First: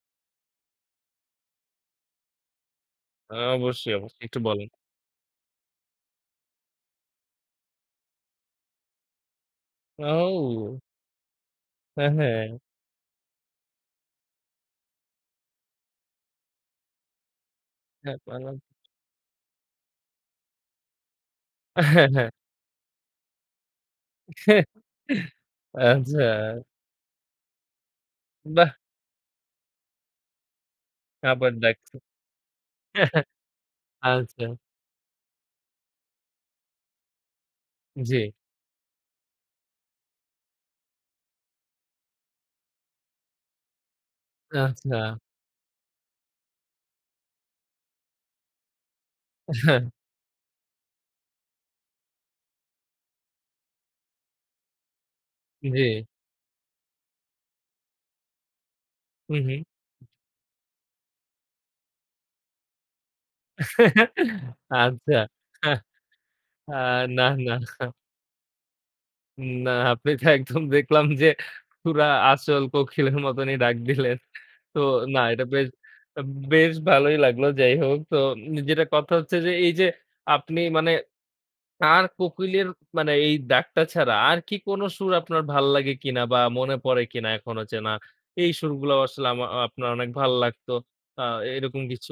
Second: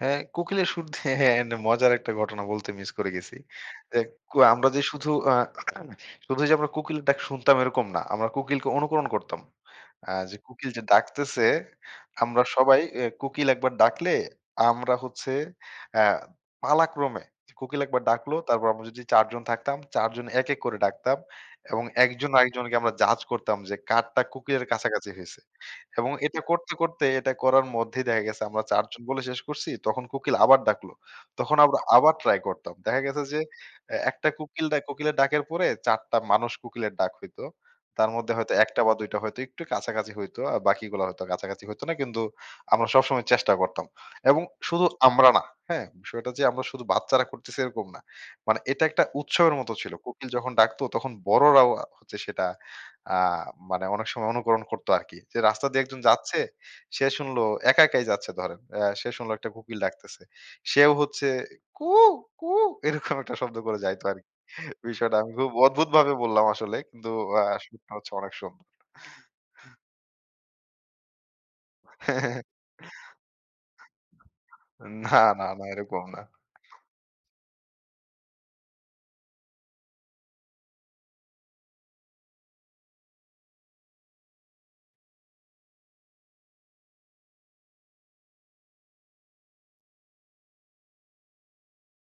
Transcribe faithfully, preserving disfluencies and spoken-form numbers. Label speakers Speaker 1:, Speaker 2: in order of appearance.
Speaker 1: হ্যাঁ কোকিলের সুর ধে হ্যাঁ, হ্যাঁ মজার একটা ঘটনা বলতে মিস করে গেছি।
Speaker 2: অ্যা অবশ্যই,
Speaker 1: দেখ,
Speaker 2: অবশ্যই
Speaker 1: কু
Speaker 2: একটু বলেন।
Speaker 1: আমরা যে শুধু আ শুধু যে আমরা কুকিলএর ডাক শুনতাম এরকম না। আমরা কুকিলকে অনুকরণ করতাম। আ যে কুকিল
Speaker 2: আউ।
Speaker 1: যে ডাকতেছে
Speaker 2: হ্যাঁ,
Speaker 1: আমরা
Speaker 2: হ্যাঁ।
Speaker 1: সবাই ইয়ে কুকিল একবার ডাকলে আমরা হচ্ছে অ্যা পালাক্রমে কোকিল একবার
Speaker 2: হ্যাঁ
Speaker 1: ডাকলো
Speaker 2: পালান।
Speaker 1: তারপর আমরা যদি চার জন থাকতাম, চার জন এক এক করে ডাকতাম এবং
Speaker 2: হ্যাঁ, হ্যাঁ।
Speaker 1: একজন আর একজনকে আমরা জাজ করতাম যে কারটা কোকিলের কাছাকাছি হইছে এবং
Speaker 2: আচ্ছা।
Speaker 1: এটা করতে, করতে এটা করার মধ্যেই দেখা গেছে আমরা
Speaker 2: বাহ!
Speaker 1: চারজন বলে শেষ করছি। তখন কোকিল আবার ডাকলো।
Speaker 2: আবার
Speaker 1: তখন আমরা
Speaker 2: ডাকছে।
Speaker 1: আবার ট্রাই করতাম। দেখা
Speaker 2: হ্যাঁ,
Speaker 1: গেছে
Speaker 2: হ্যাঁ।
Speaker 1: যে, অ্যা একটা
Speaker 2: আচ্ছা।
Speaker 1: কোকিল ডাক কোকিলের ডাকের পরে চার টা মানুষ কোকিলের ডাক হইত। তার মধ্যে
Speaker 2: জি।
Speaker 1: হয়তো এক টা বা দুই টা হয়তো একটু কাছাকাছি হইতো। আর বাকিগুলা হয়তো কাছাকাছি হইত না। কিন্তু আমরা সবসময় চেষ্টা করতাম এবং শুধু
Speaker 2: আচ্ছা।
Speaker 1: আমরা না, হ্যাঁ! বিষয়টা যে আমরা শুধু বাচ্চারা করতেছি এরকম না। মানে এটা একটা উৎসবের মতো
Speaker 2: হ্যাঁ।
Speaker 1: ছিল। কোকিল যখন ডাকত তখন বড়রাও আ হচ্ছে সেটা আ মানে অনেক সময় অনুকরণ করত আরকি। যে রাস্তা দিয়ে একজন
Speaker 2: জি।
Speaker 1: যাচ্ছে, সে শুনল একা, একাই যাচ্ছে ধরেন। আ সে শুনলো
Speaker 2: হুম,
Speaker 1: একটা
Speaker 2: হুম।
Speaker 1: কোকিল ডাকতেছে। সেও হচ্ছে কুহু, কুহু এরকম একটা শব্দ করে যাইতো আরকি। বিষয়টা
Speaker 2: আচ্ছা
Speaker 1: আমি খুব
Speaker 2: হ্যাঁ
Speaker 1: অদ্ভুত ভাবে বললাম
Speaker 2: আ
Speaker 1: আসলে। কিন্তু
Speaker 2: না,
Speaker 1: আ
Speaker 2: না।
Speaker 1: সুরটা হচ্ছে অনেক সুন্দর।
Speaker 2: না আপনি তো একদম দেখলাম যে পুরা আসল কোকিলের মতোনই ডাক দিলেন। তো
Speaker 1: না,
Speaker 2: না এটা
Speaker 1: না, না,
Speaker 2: বেশ
Speaker 1: এরকম না।
Speaker 2: বেশ ভালোই লাগলো। যাই হোক। তো নি যেটা কথা হচ্ছে যে এই যে আপনি মানে তার কোকিলের মানে এই ডাকটা ছাড়া আর কি কোন সুর আপনার ভাল লাগে কিনা বা মনে পড়ে কিনা এখনো চেনা, এই সুরগুলো আসলে আমা আপনার অনেক ভাল লাগত আ এরকম কিছু?